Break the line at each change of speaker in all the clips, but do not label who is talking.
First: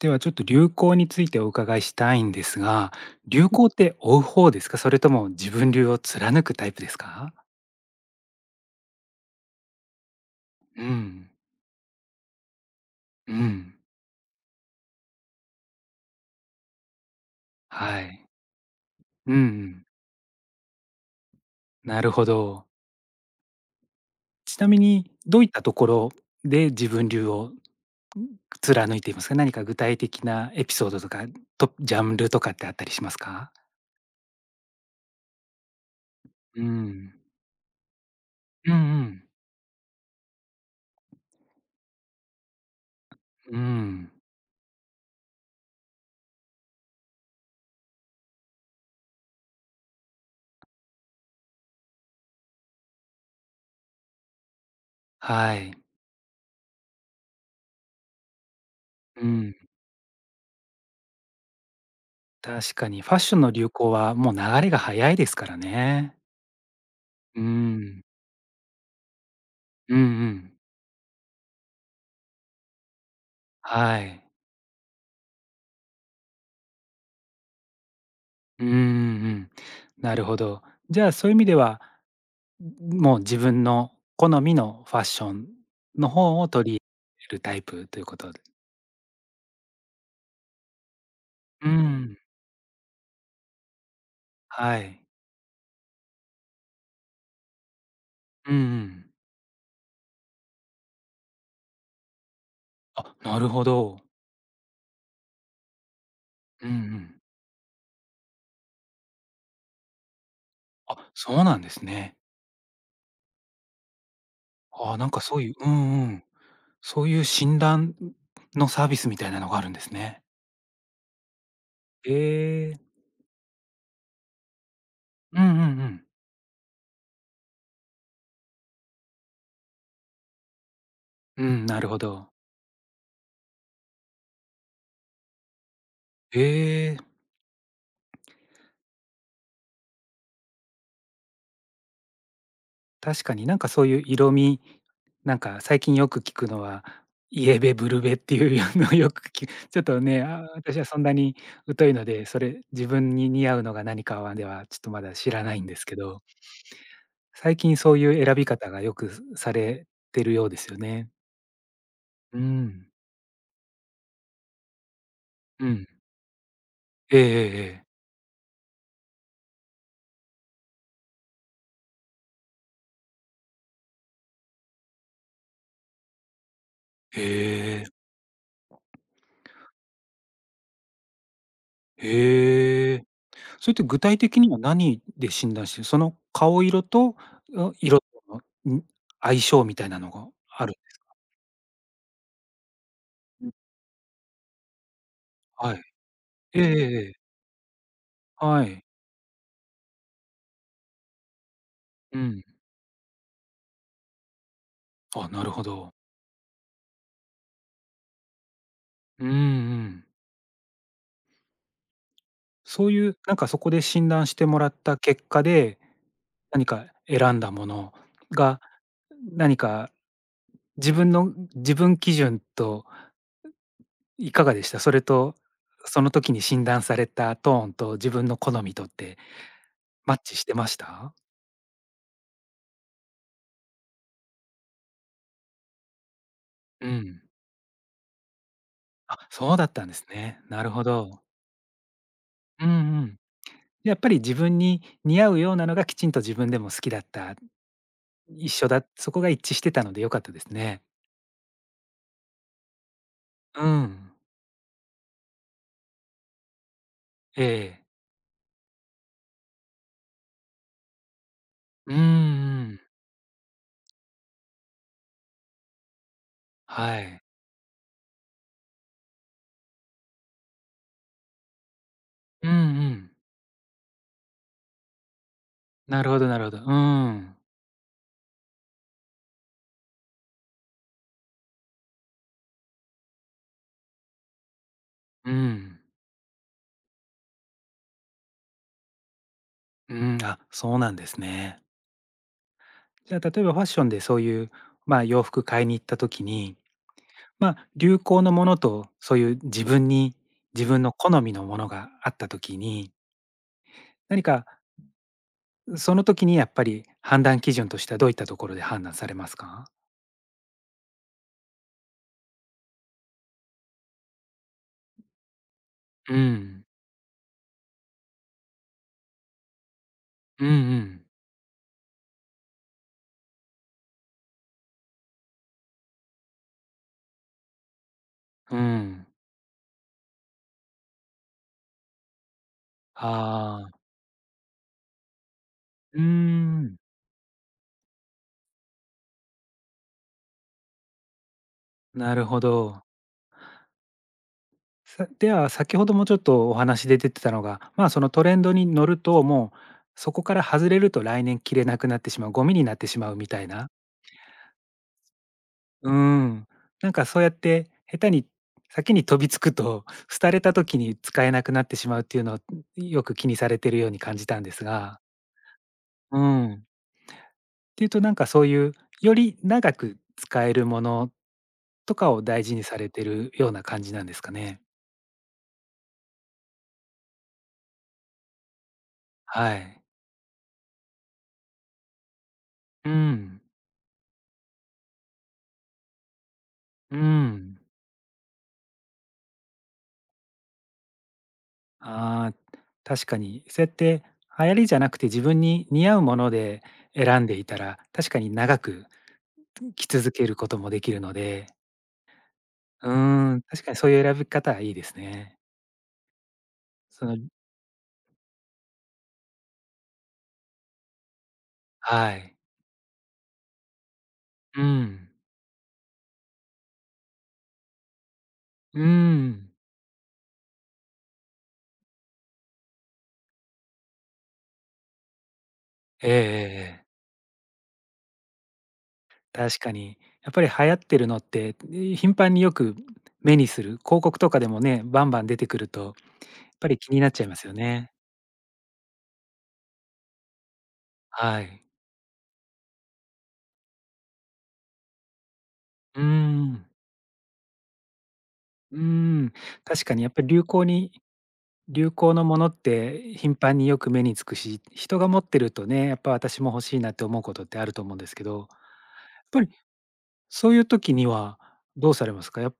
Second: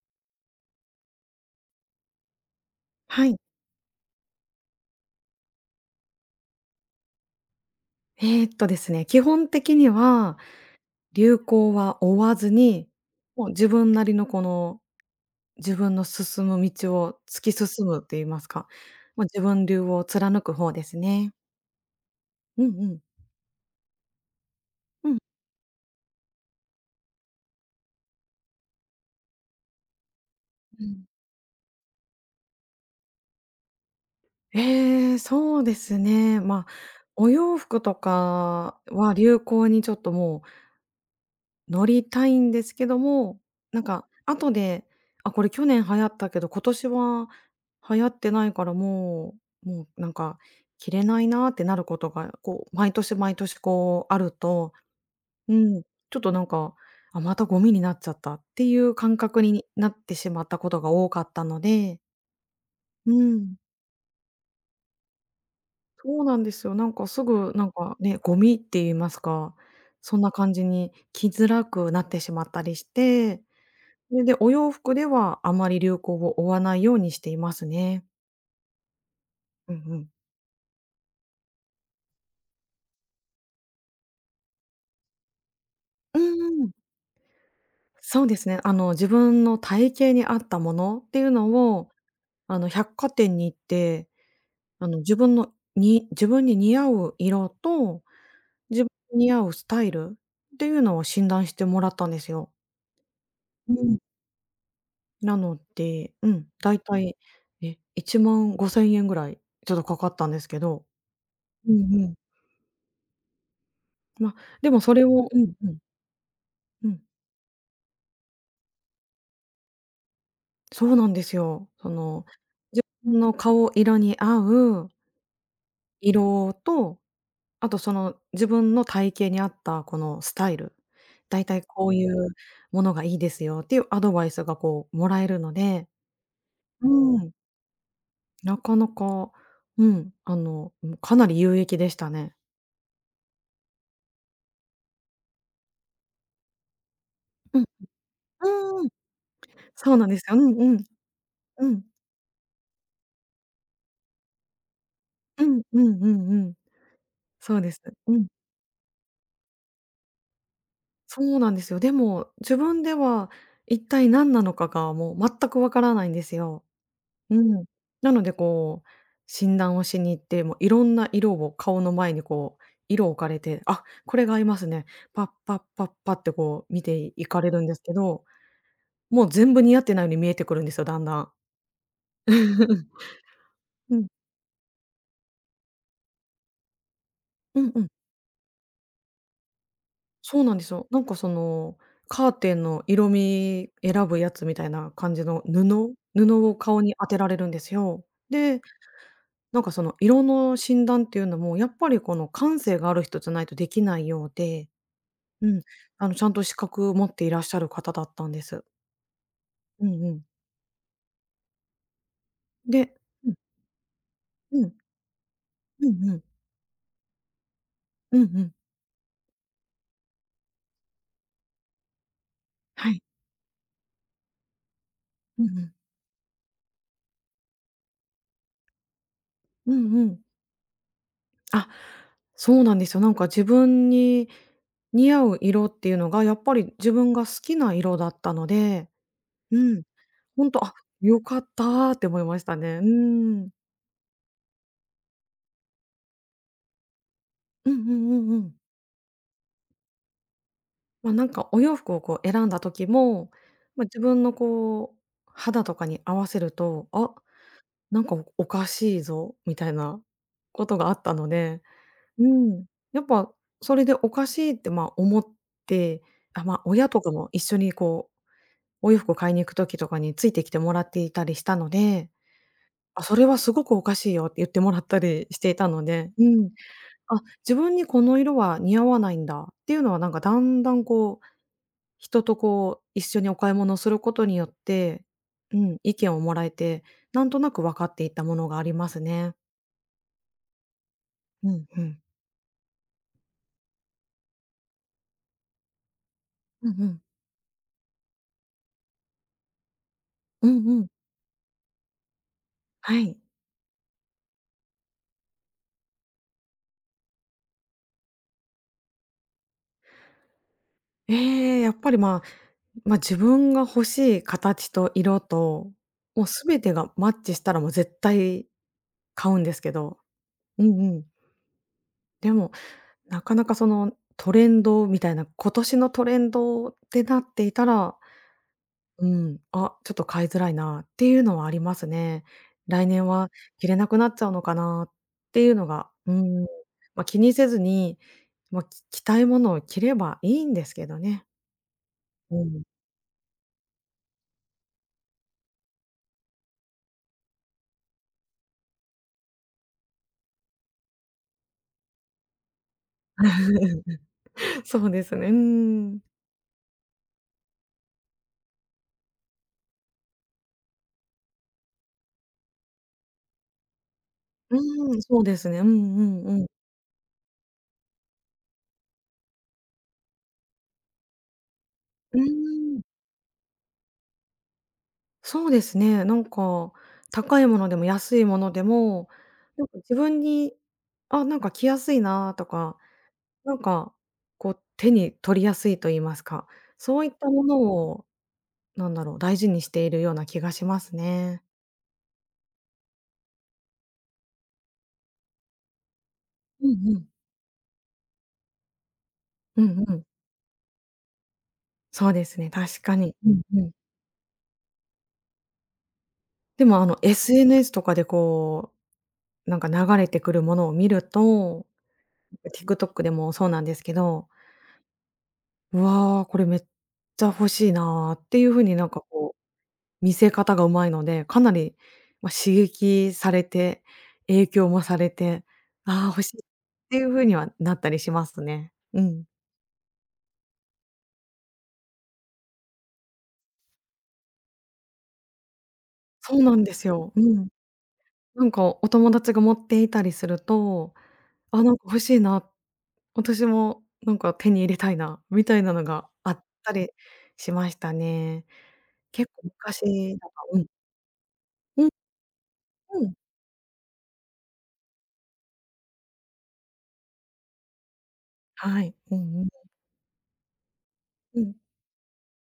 ではちょっと流行についてお伺いしたいんですが、
はい。
流行って追う方ですか？それとも自分流を貫くタイプですか？
ですね、基本的には
うん、
流行は追わずに、
う
もう自
ん、
分なりのこの、自分の進む道を突き進
は
むって言
い。
いますか、まあ、
うんう
自分流
ん、
を貫く方ですね。
なるほ
うん
ど。
うん。
ちなみ
う
に
ん
どういったところで自分流を貫いていますか？何か具体的なエピ
う
ソード
ん。
とか、とジャンルとかってあったりしますか？
ええ、そうですね。
うん。
お洋服と
うんう
かは
ん。
流行にちょっともう乗りたいんですけども、
う
なんか
ん。
後で、あ、これ去年流行ったけど、今年は流行ってないからもうなんか着れないなってなることが、こう毎年毎年こうあると、う
はい。
ん、ちょっとなんか、あ、またゴミになっちゃったっていう感
う
覚
ん。
になってしまったことが多かったので、
確かにフ
う
ァッションの
ん、
流行はもう流れが早いですからね。
そうなんですよ。なんかす
う
ぐなんか
ん。
ね、ゴミって言いますか、
うんう
そんな感
ん。
じに着づらくなってしまったりして、
は
そ
い。
れでお洋服ではあまり流行を追わないようにしていますね。
うんうんうん。
うんうん。
なるほど。じゃあ、そういう意味では、もう自分の好みのファッションの
う
方を
んう
取
ん。
り入れるタイプというこ
そう
と
で
で、
すね。あの、自分の体型に合ったものっていう
う
のを、
ん、
あの、百貨店に行って、
は
あの、
い。
自分に似合う色と、
うんう
自分
ん。
に似合うスタイルっていうのを診断してもらったんですよ。
あ、なるほ
うん。
ど。
なので、うん、
うん
だ
う
いたい、
ん。
1万5千円ぐらいちょっとかかったんですけど。
あ、そうなんで
う
す
んうん。
ね。
ま、でもそ
ああ、
れ
なんか
を、
そ
う
うい
ん。
う、
う
う
ん、
んうん。
うん。
そういう診断のサービスみたいなのがあるんですね。
そうなんですよ。その、
え
自
え。
分の顔色に合う
うんうんうん。
色と、あとその自分の体型に合ったこのスタイル、だ
う
いたい
ん、な
こ
る
う
ほ
いう
ど。
ものがいいですよっていうアドバイスがこうもらえるので、
ええ。
うん、なかなか、うん、あの、うん、かなり有益でしたね。
確かになんかそういう色味、なんか最近よく聞くのは、イ
う
エベ、ブルベっていう
ん、う
の
ん、
をよく聞く、ちょっ
そう
と
なんで
ね、
すよ。う
あ、
んう
私は
ん、
そんなに
うん、
疎いので、それ自分に似合うのが何かはではちょっとまだ知ら
う
ない
ん
んで
う
す
ん
け
う
ど、
んうん。そ
最
うで
近
す。
そう
う
いう
ん。
選び方がよくされてるようですよね。
そうなんですよ。でも、
う
自分
ん。
では一体何なのかがもう全く
う
わか
ん。
らないんですよ。
ええ
う
ええ
ん。
ええ。
なのでこう、診断をしに行って、もういろんな色を顔の前にこう、色を置かれて、あ、これが合いますね。パッパッパッパってこう見ていかれるんで
へ
す
え、
けど、もう全部似合ってないように見えてくるんですよ、だんだん。
へえ。それって
う
具
ん。
体的には何で診断してる、その顔色と、
う
あ、
んうん。
色との、ん、相性みたいなのが
そうなんで
あ
す
る？
よ。なんかその、カーテンの色味選ぶやつみたいな感じの布
はい。
布を
えええ
顔
え
に当
ええ。
てられるんですよ。で、
はい。
なんかその色の診断っていうのも、やっぱりこ
う
の
ん。
感性がある人じゃないとできないようで、
あ、な
う
る
ん、
ほど。
あのちゃんと資格持っていらっしゃる方だったんです。
うんう
うん
ん。
うん。
そう
で、
いう、
うん、
なんかそこで診断して
う
もら
ん、
った結果で、
うんうん、
何か選んだもの
うんうん、
が、何か自分の自分基準と
はい、
いかがでした？それと、
うんうん、
その時に診断されたトーンと自分の好みとって
うんう
マ
ん。
ッチしてました？
あ、そうなんですよ。なんか自分に似合う色っていうのが、やっぱり
う
自分
ん。
が好きな色だったので、
あ、そう
う
だっ
ん、
たんですね。
ほん
な
と、
る
あ、
ほ
良
ど。
かったーって思いました
うんう
ね。う
ん。
ん。
やっぱり自分に似合うようなのがきちんと自分でも好きだった、
うんうんうんう
一
ん。
緒だ、そこが一致してたので良かったですね。
まあ、なんかお洋服をこう選んだ時も、
う
まあ、自
ん。
分のこう、肌とかに合わせると、あ、
ええ。
なんかおかしいぞみたいなことがあったので、
うんう
うん、
ん。
やっぱそれでおかしいって、ま、思って、あ、まあ、親
は
とか
い。
も一緒にこう、お洋服買いに行く時とかについてきてもらっていたりしたので、
うんう
あ、
ん。
それはすごくおかしいよって言ってもらったりしていたの
なる
で、
ほ
う
ど、なる
ん、
ほど。う
あ、
ん。
自分にこの色は似合わないんだっていうのはなんかだんだんこう人とこう、一緒にお買い物をすることによって、
う
うん、
ん。
意見をもらえて、なんとなく分かっていったものがありますね。
うん、あ、そうなんです
う
ね。
んうん。
じゃあ、例えばファッションでそういう、まあ、洋服買いに行った時に、
うんうん。
まあ、流行のものと、そういう自分に
う
自
んう
分
ん。
の好みのものがあった時に、
はい。
何かその時にやっぱり判断基準としてはどういったところで判断されますか？
ええ、やっぱり、まあ、自分が欲しい形と色と、
う
もう全
ん。
てがマッチしたらもう絶対買うんですけど。
うんう
うんう
ん。
ん。でも、なかなかそのトレンドみたいな、今年のトレンドってなっていたら、
う
う
ん。
ん、あ、ちょっと買いづらいなっていうのはありますね。来年は着
あ
れ
あ、
なくなっちゃうのかなっていうのが、
うー
うん、
ん、
まあ、気にせずに、まあ、着たいものを着ればいいんですけどね。
なる
う
ほ
ん。
ど。さでは、先ほどもちょっとお話で出てたのが、まあ、そのトレンドに乗ると、もうそこから外れると来年着れなくなってしまう、ゴミになってしまうみたいな。
そうですね、う
うー
ん。
ん。なんかそうやって下手に先に飛びつくと、廃れた時に使えなくなってしまうっていうのを、よく気にされてるように感じたんです
う
が。
ん、そうですね。うんう
う
んうん。
ん。っていうとなんかそういう、より長く使えるものとか
う
を大事にさ
ーん、
れてるような感じなんですかね？
そうですね、なんか、高いものでも安いものでも、
は
なんか
い。
自分に、あ、なんか着やすいなとか、
うん。
なんか、こう、手に取りやすいと言いますか、
う
そういったも
ん。
のを、なんだろう、大事にしているような気がしますね。
ああ、確かに。そうやって流行りじゃなくて自分に似合うもので
うんうん。
選んでいたら、確かに長く
うん
着
うん。
続けることもできるので、
そうですね、確
う
かに。う
ー
ん
ん、
う
確か
ん。
にそういう選び方はいいですね。
でも、あの、
その、
SNS とかでこう、なんか流れてくるものを見ると、
はい。
TikTok でもそうなんですけど、
うん。
「うわ、これめっちゃ欲しいな」っていう風に
う
なんかこ
ん。
う見せ方がうまいので、かなり、ま、刺激されて、影響もされて、ああ、
ええええ
欲しいっ
ええ。
ていう風にはなったりしますね。うん。
確かに。やっぱり流行ってるのって、い頻繁によく目にする、広告とかでもね、バンバン出てくると、やっ
そうなん
ぱ
で
り
す
気になっ
よ。う
ちゃいます
ん。
よね。
なんかお友達が持っていたりすると、
は
あ、
い。
なんか欲しいな、私もなんか手に入れたいなみたいなの
うー
があっ
ん。
たりしましたね。
うー
結
ん、
構
確かにやっ
昔
ぱ
だ
り
と
流
う
行
ん。
に
うん
流行のものって
うん。
頻繁によく目につくし、人が持ってるとね、やっぱ私も欲しいなって思うことってあると思うんですけど、やっ
はい。うん
ぱ
うん。
りそういう時には
うん。
どうされますか？やっ、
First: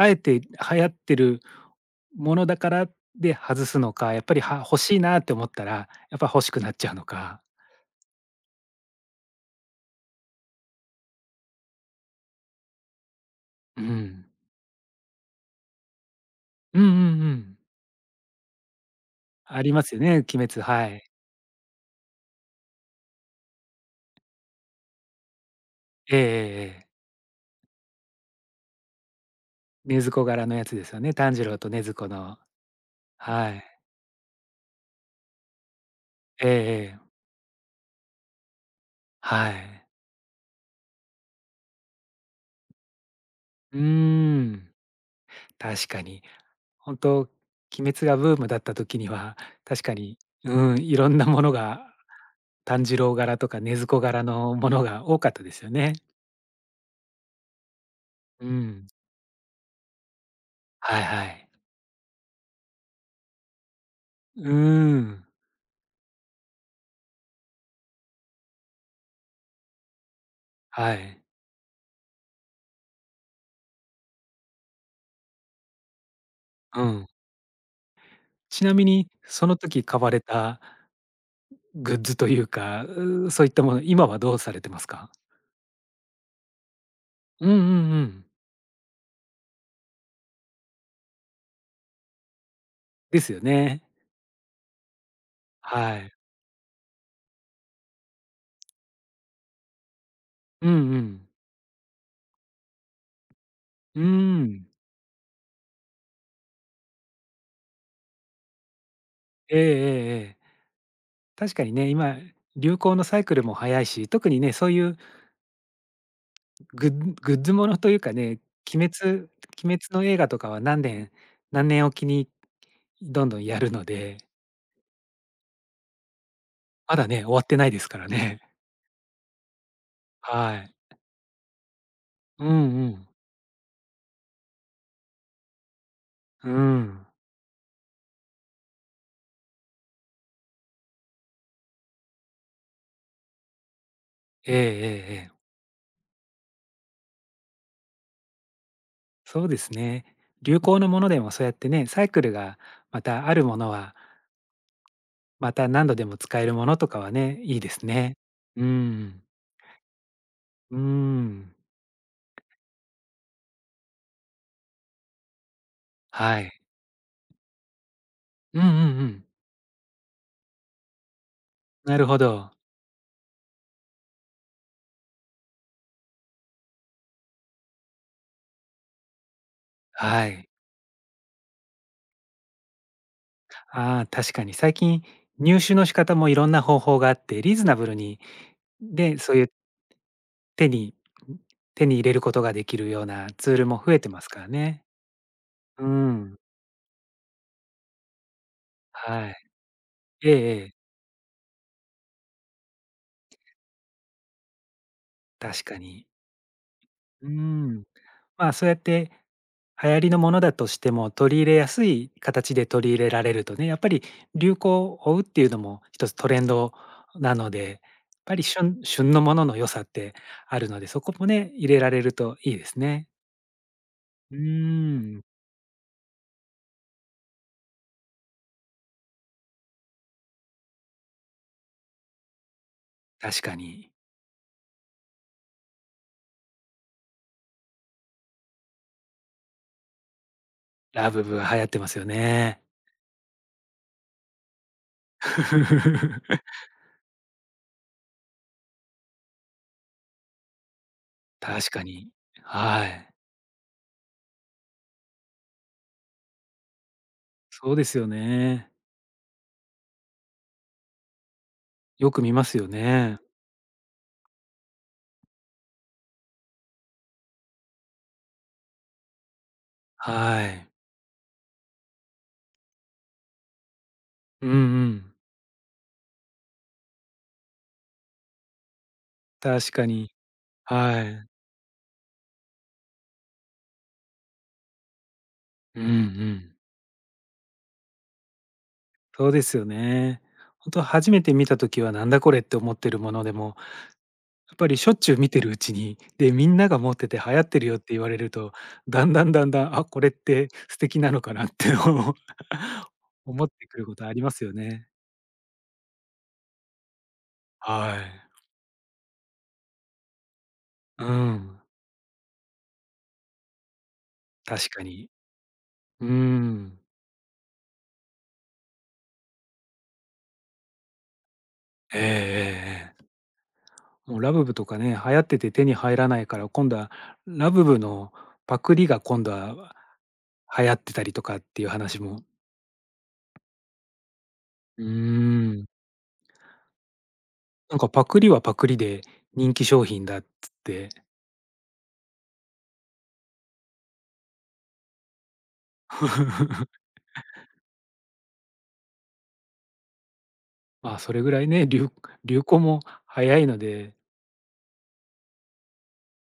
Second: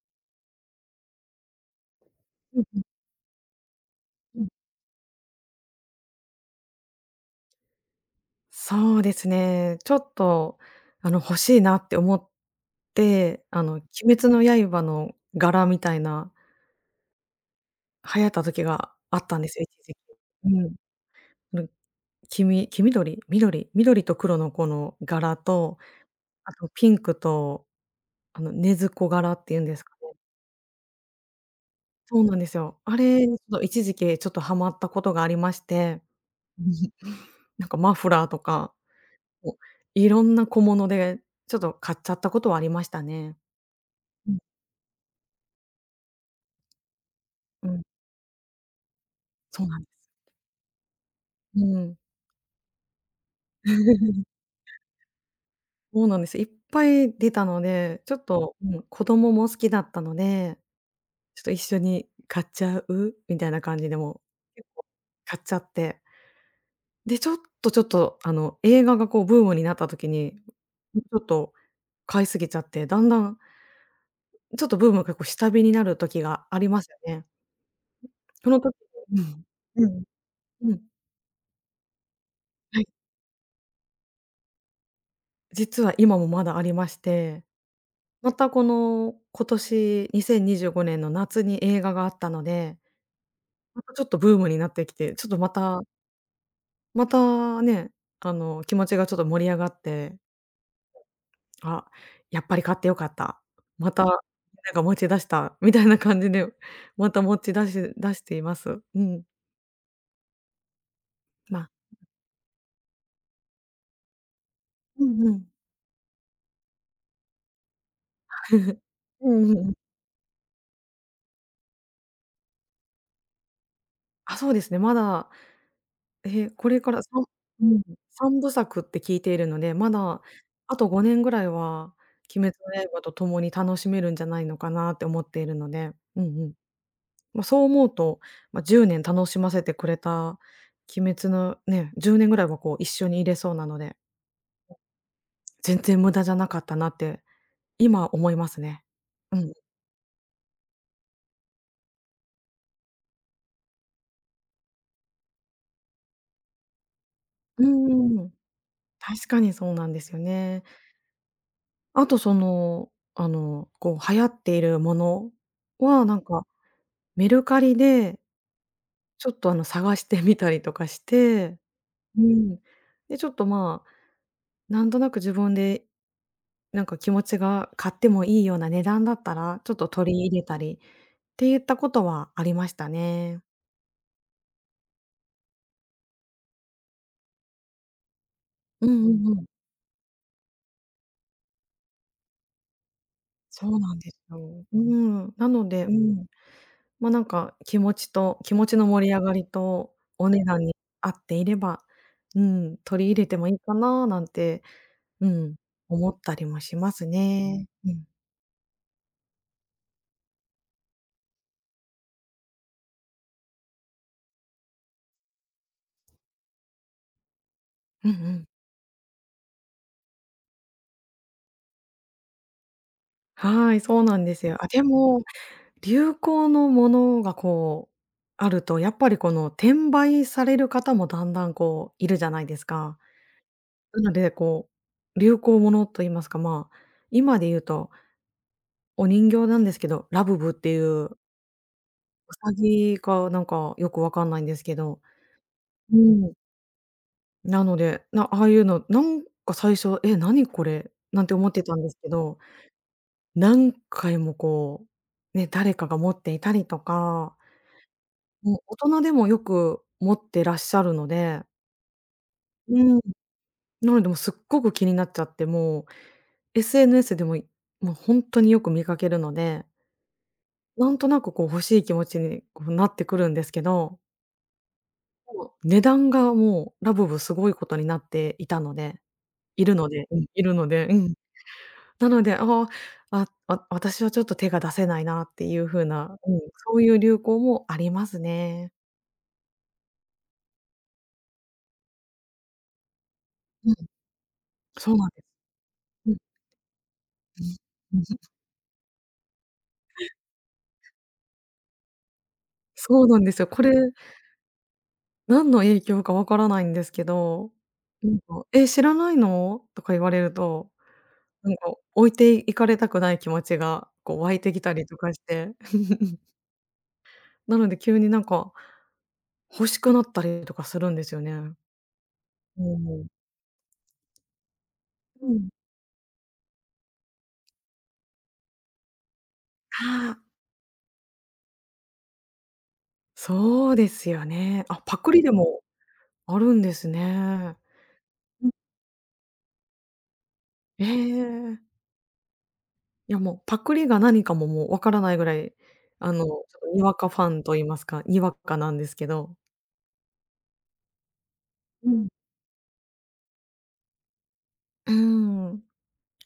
あえて流行ってるものだ
うん
か
うん。
らで外すのか、やっぱ
う
り、
ん。
は欲しいなって思ったら、やっぱ欲しくなっちゃうのか。
そうですね。ちょっと、あの、欲しいなって思って、あの、
う
鬼滅
ん。
の刃の柄みたいな、
うんうんうん。
流行った時があったんです
あ
よ、一
りま
時
す
期。
よね、鬼
う
滅、
ん。
はい。
あの、黄緑緑緑と黒のこの柄と、
ええええ
あと
え
ピ
え。
ンクと、あの、禰豆子柄っていうんです
禰
か
豆
ね。
子柄のやつですよね、炭治郎と禰豆子
そうなん
の。
ですよ。あれ、ちょっ
は
と
い。
一時期ちょっとハマったことがありまして、
ええええ、
なんかマフラーとか、
は
もう
い。
いろんな小物で、ちょっと買っちゃったことはありましたね。
うーん、確かに。本当鬼
うん、
滅がブームだった時には、
そうな
確
んで
か
す。
に、うん、いろんなもの
う
が、
ん。
炭治郎柄とか禰豆子柄 のものが多かったですよね。
そうなんです。いっぱい出たので、ちょっ
う
と、うん、
ん。
子供も好きだったので、
はい、は
ちょっ
い。
と一緒に買っちゃう？みたいな感じでもう、
うー
結構
ん、
買っちゃって。で、ちょっと、あの、映画がこうブームになった時に、
は
ちょ
い。
っと買いすぎちゃって、だんだんちょっとブームがこう下火になる時がありま
う
すよ
ん。
ね。その
ち
時
なみに、
うん。
その時
う
買
ん。
われた
うん。
グッズという
は
か、
い。
う、そういったもの、今はどうされてますか？
実は今もまだありまして、
うんうんうん。
またこの、今年2025年の夏に映画があったので、
ですよね。
またちょっとブームになってきて、ちょっと
はい。
またね、あの、気持ちがちょっと盛り上がって、
うんうん。
あ、やっぱり買ってよかった。ま
うー
た、な
ん。
んか持ち出した、みたいな感じで、また持ち出しています。うん。
ええええええ。確
ま
か
あ、
にね、今、流行のサイクルも早いし、特にね、そういう
うんうん。
グッ、グッズものというかね、鬼滅、
うんうんうん。
鬼滅の映画とかは何年、何年おきにどんどんやるので、
あ、そうですね、まだこれか
ま
ら
だね、終わってな
う
いで
ん、
すから
3
ね。
部作って聞いているので、まだ
はい。
あと5年ぐらいは
うん
鬼滅
う
の刃
ん。
と共に楽しめるんじゃないのかなって思っているので、うんう
う
ん。
ん。
ま、そう思うと、ま、10年楽しませてくれた鬼滅のね、10年ぐらいはこう一緒にいれそうなので、
ええええええ。
全然無駄じゃなかったなって今思いますね。う
そう
ん。
ですね。流行のものでもそうやってね、サイクルがまたあるものは、また何度でも使えるものとかはね、いい
う
ですね。
んうん。
うん。
確かにそうなんですよね。
うん。
あとその、こう流行っているものはなん
は
か
い。
メルカリで、
うんうんうん。
ちょっと探してみたりとかして、
なるほ
う
ど。
ん。で、ちょっとまあ、なんとなく自分でなんか気持ちが買ってもいいような値段だったら、ちょっと取り
は
入れ
い。
たりっていったことはありましたね。
ああ、確かに最近入手の仕方もいろんな方法があって、リーズナブルに、
うんう
で、そう
んう
い
ん。
う手に手に入れることができるようなツール
そう
も増
なん
えて
です
ますから
よ。う
ね。
ん。なので、
う
うん、
ん。
ま、なんか気持ちと気持ちの盛り上
は
が
い。
りとお
ええ
値
え
段
え、
に合っていれば、うん、取り入れてもいいかななんて、うん、
確かに。
思ったりもします
うー
ね。
ん。
うん。
まあ、そうやって流行りのものだとしても、取り入れやすい形で取り入れられるとね、やっぱり流行を追うっていうのも一つトレンドなので、やっ
うんう
ぱり
ん。
旬、旬のものの良さってあるので、そこもね、入れられるといいですね。
はい、そうなんで
うー
すよ。あ、で
ん、
も、流行のものがこう、あると、やっぱりこの転売される方もだんだんこう、いるじゃないですか。
確かに。
なので、こう、流行ものと言いますか、まあ、今で言うと、お人形なんですけど、ラブブっていう、
ラブブは流行ってますよ
ウサ
ね。
ギかなんかよくわかんないんですけど、うん。なので、ああいうの、なんか最初、「え、何これ」なんて思って
確
たん
か
ですけ
に。
ど、
はい。
何回もこう、ね、誰かが持っていたりとか、
そうですよ
もう
ね。
大人でもよく持ってらっしゃるので、
よく見ますよ
うん、
ね。
なのでもうすっごく気になっちゃって、もう SNS でも、もうほんとによく見かけるので、
はい。
なんとなくこう欲しい気持ちにこうなってくるんですけど、
うんうん。
もう値段がもうラブブすごいことになっていたのでい
確
る
か
ので、
に。
うん、いるので、う
は
ん。
い。
なので、ああ、私はちょっと手が出せないなっていう
う
風
んう
な、うん、
ん。
そういう流行もありますね。
そうですよね。本当初めて見た時はなんだこれって思ってるものでも、
うん、
やっぱりしょ
そ
っ
うな
ち
ん
ゅう
です。
見てるうちに、
うん、
で、みんなが持ってて流行ってるよって
う
言
ん、
われると、だんだん、だんだん、あ、これって素敵なのかなって思う
そうなんです
思
よ。
っ
こ
て
れ
くることありますよね。
何の影響かわからないんですけど、
は
なん
い。
か「え、知らないの？」とか言われると、
う
なん
ん、
か置いていかれたくない気持ちが、こう湧いてき
確
た
か
りと
に。
かして。
う ん。
なので急になんか欲しくなったりとかするんですよね。
ええええ
う
ええ。
ん。
もうラブブとかね、流行っ
う
て
ん。
て手に入らないから、今度はラブブのパクリが今度は
ああ、
流行ってたりとかっていう話も、
そうですよね。あ、
う
パクリで
ー
も
ん。
あるんですね。
なんかパクリは
うん。
パクリで人気商品だっつっ
え
て、
え。いやもうパクリが何かも、もうわからないぐらい、ちょっとにわかファンと言いますか、にわかなんですけど。
まあ、それぐらいね、流
うん
流行も早いので、
うーん、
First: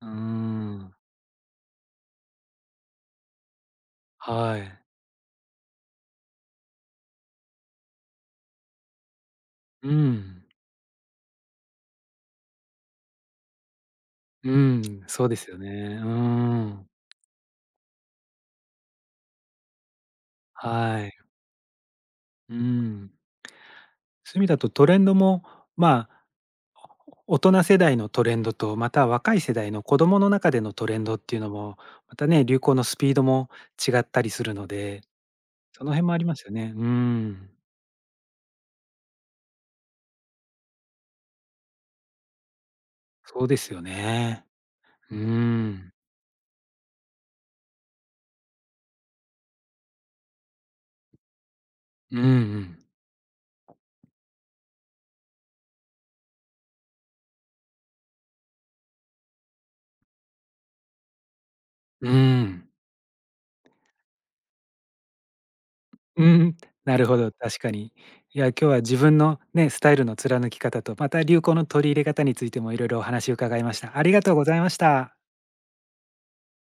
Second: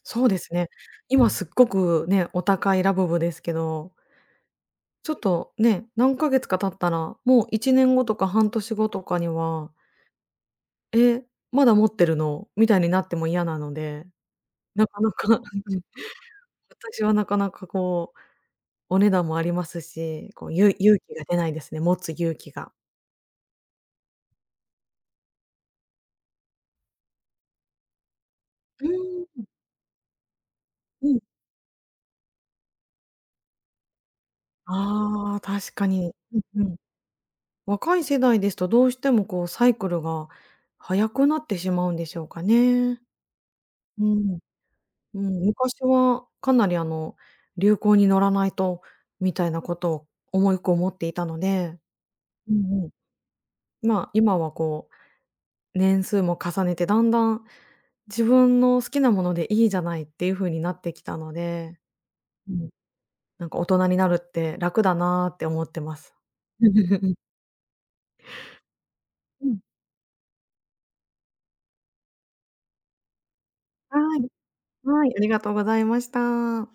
うー
そうですね。
ん、
今すっごくね、お高いラブブですけど、
はい。
ちょっとね、何ヶ月か経ったら、もう1年後とか半年後とかには、
うん、
「え、まだ持ってるの？」みたいになっても嫌なので、
う
なか
ん、
な
そ
か、
うで
うん、
すよね。うーん、
私はなかなかこう、お値段もありますし、こう、勇
は
気
い。
が出ないですね、持つ勇気
う
が。
ん。そういう意味だとトレンドも、まあ、大人世代のトレンドと、
う
また若い
ー
世代の子供の中でのトレン
ん、う
ドっ
ん。
ていうのも、またね、流行のスピードも違ったりするので、
ああ、確
そ
か
の辺も
に。
あり
う
ますよ
んう
ね。
ん。
うん、
若い世代ですとどうしてもこうサイクルが早くなってしまうんでしょうかね。
そうですよ
うん、
ね。うー
うん、昔
ん。
はかなり流行に乗らないとみたいなことを重く思っていたので、
うんう
う
ん。
んうん、まあ、今はこう、年数も重ねてだんだん自分の好きなものでいいじゃないっていう風になってきたので、
うー
う
ん。
ん、なんか大人になるって楽だなって思ってます。
うん、なる ほど、確かに。いや、今日は自分の
うん、
ね、スタイルの貫き方と、また流行の取り入れ方についてもいろいろお話を伺いました。
は
ありが
い、
とうございまし
はい、
た。
ありがとうございました。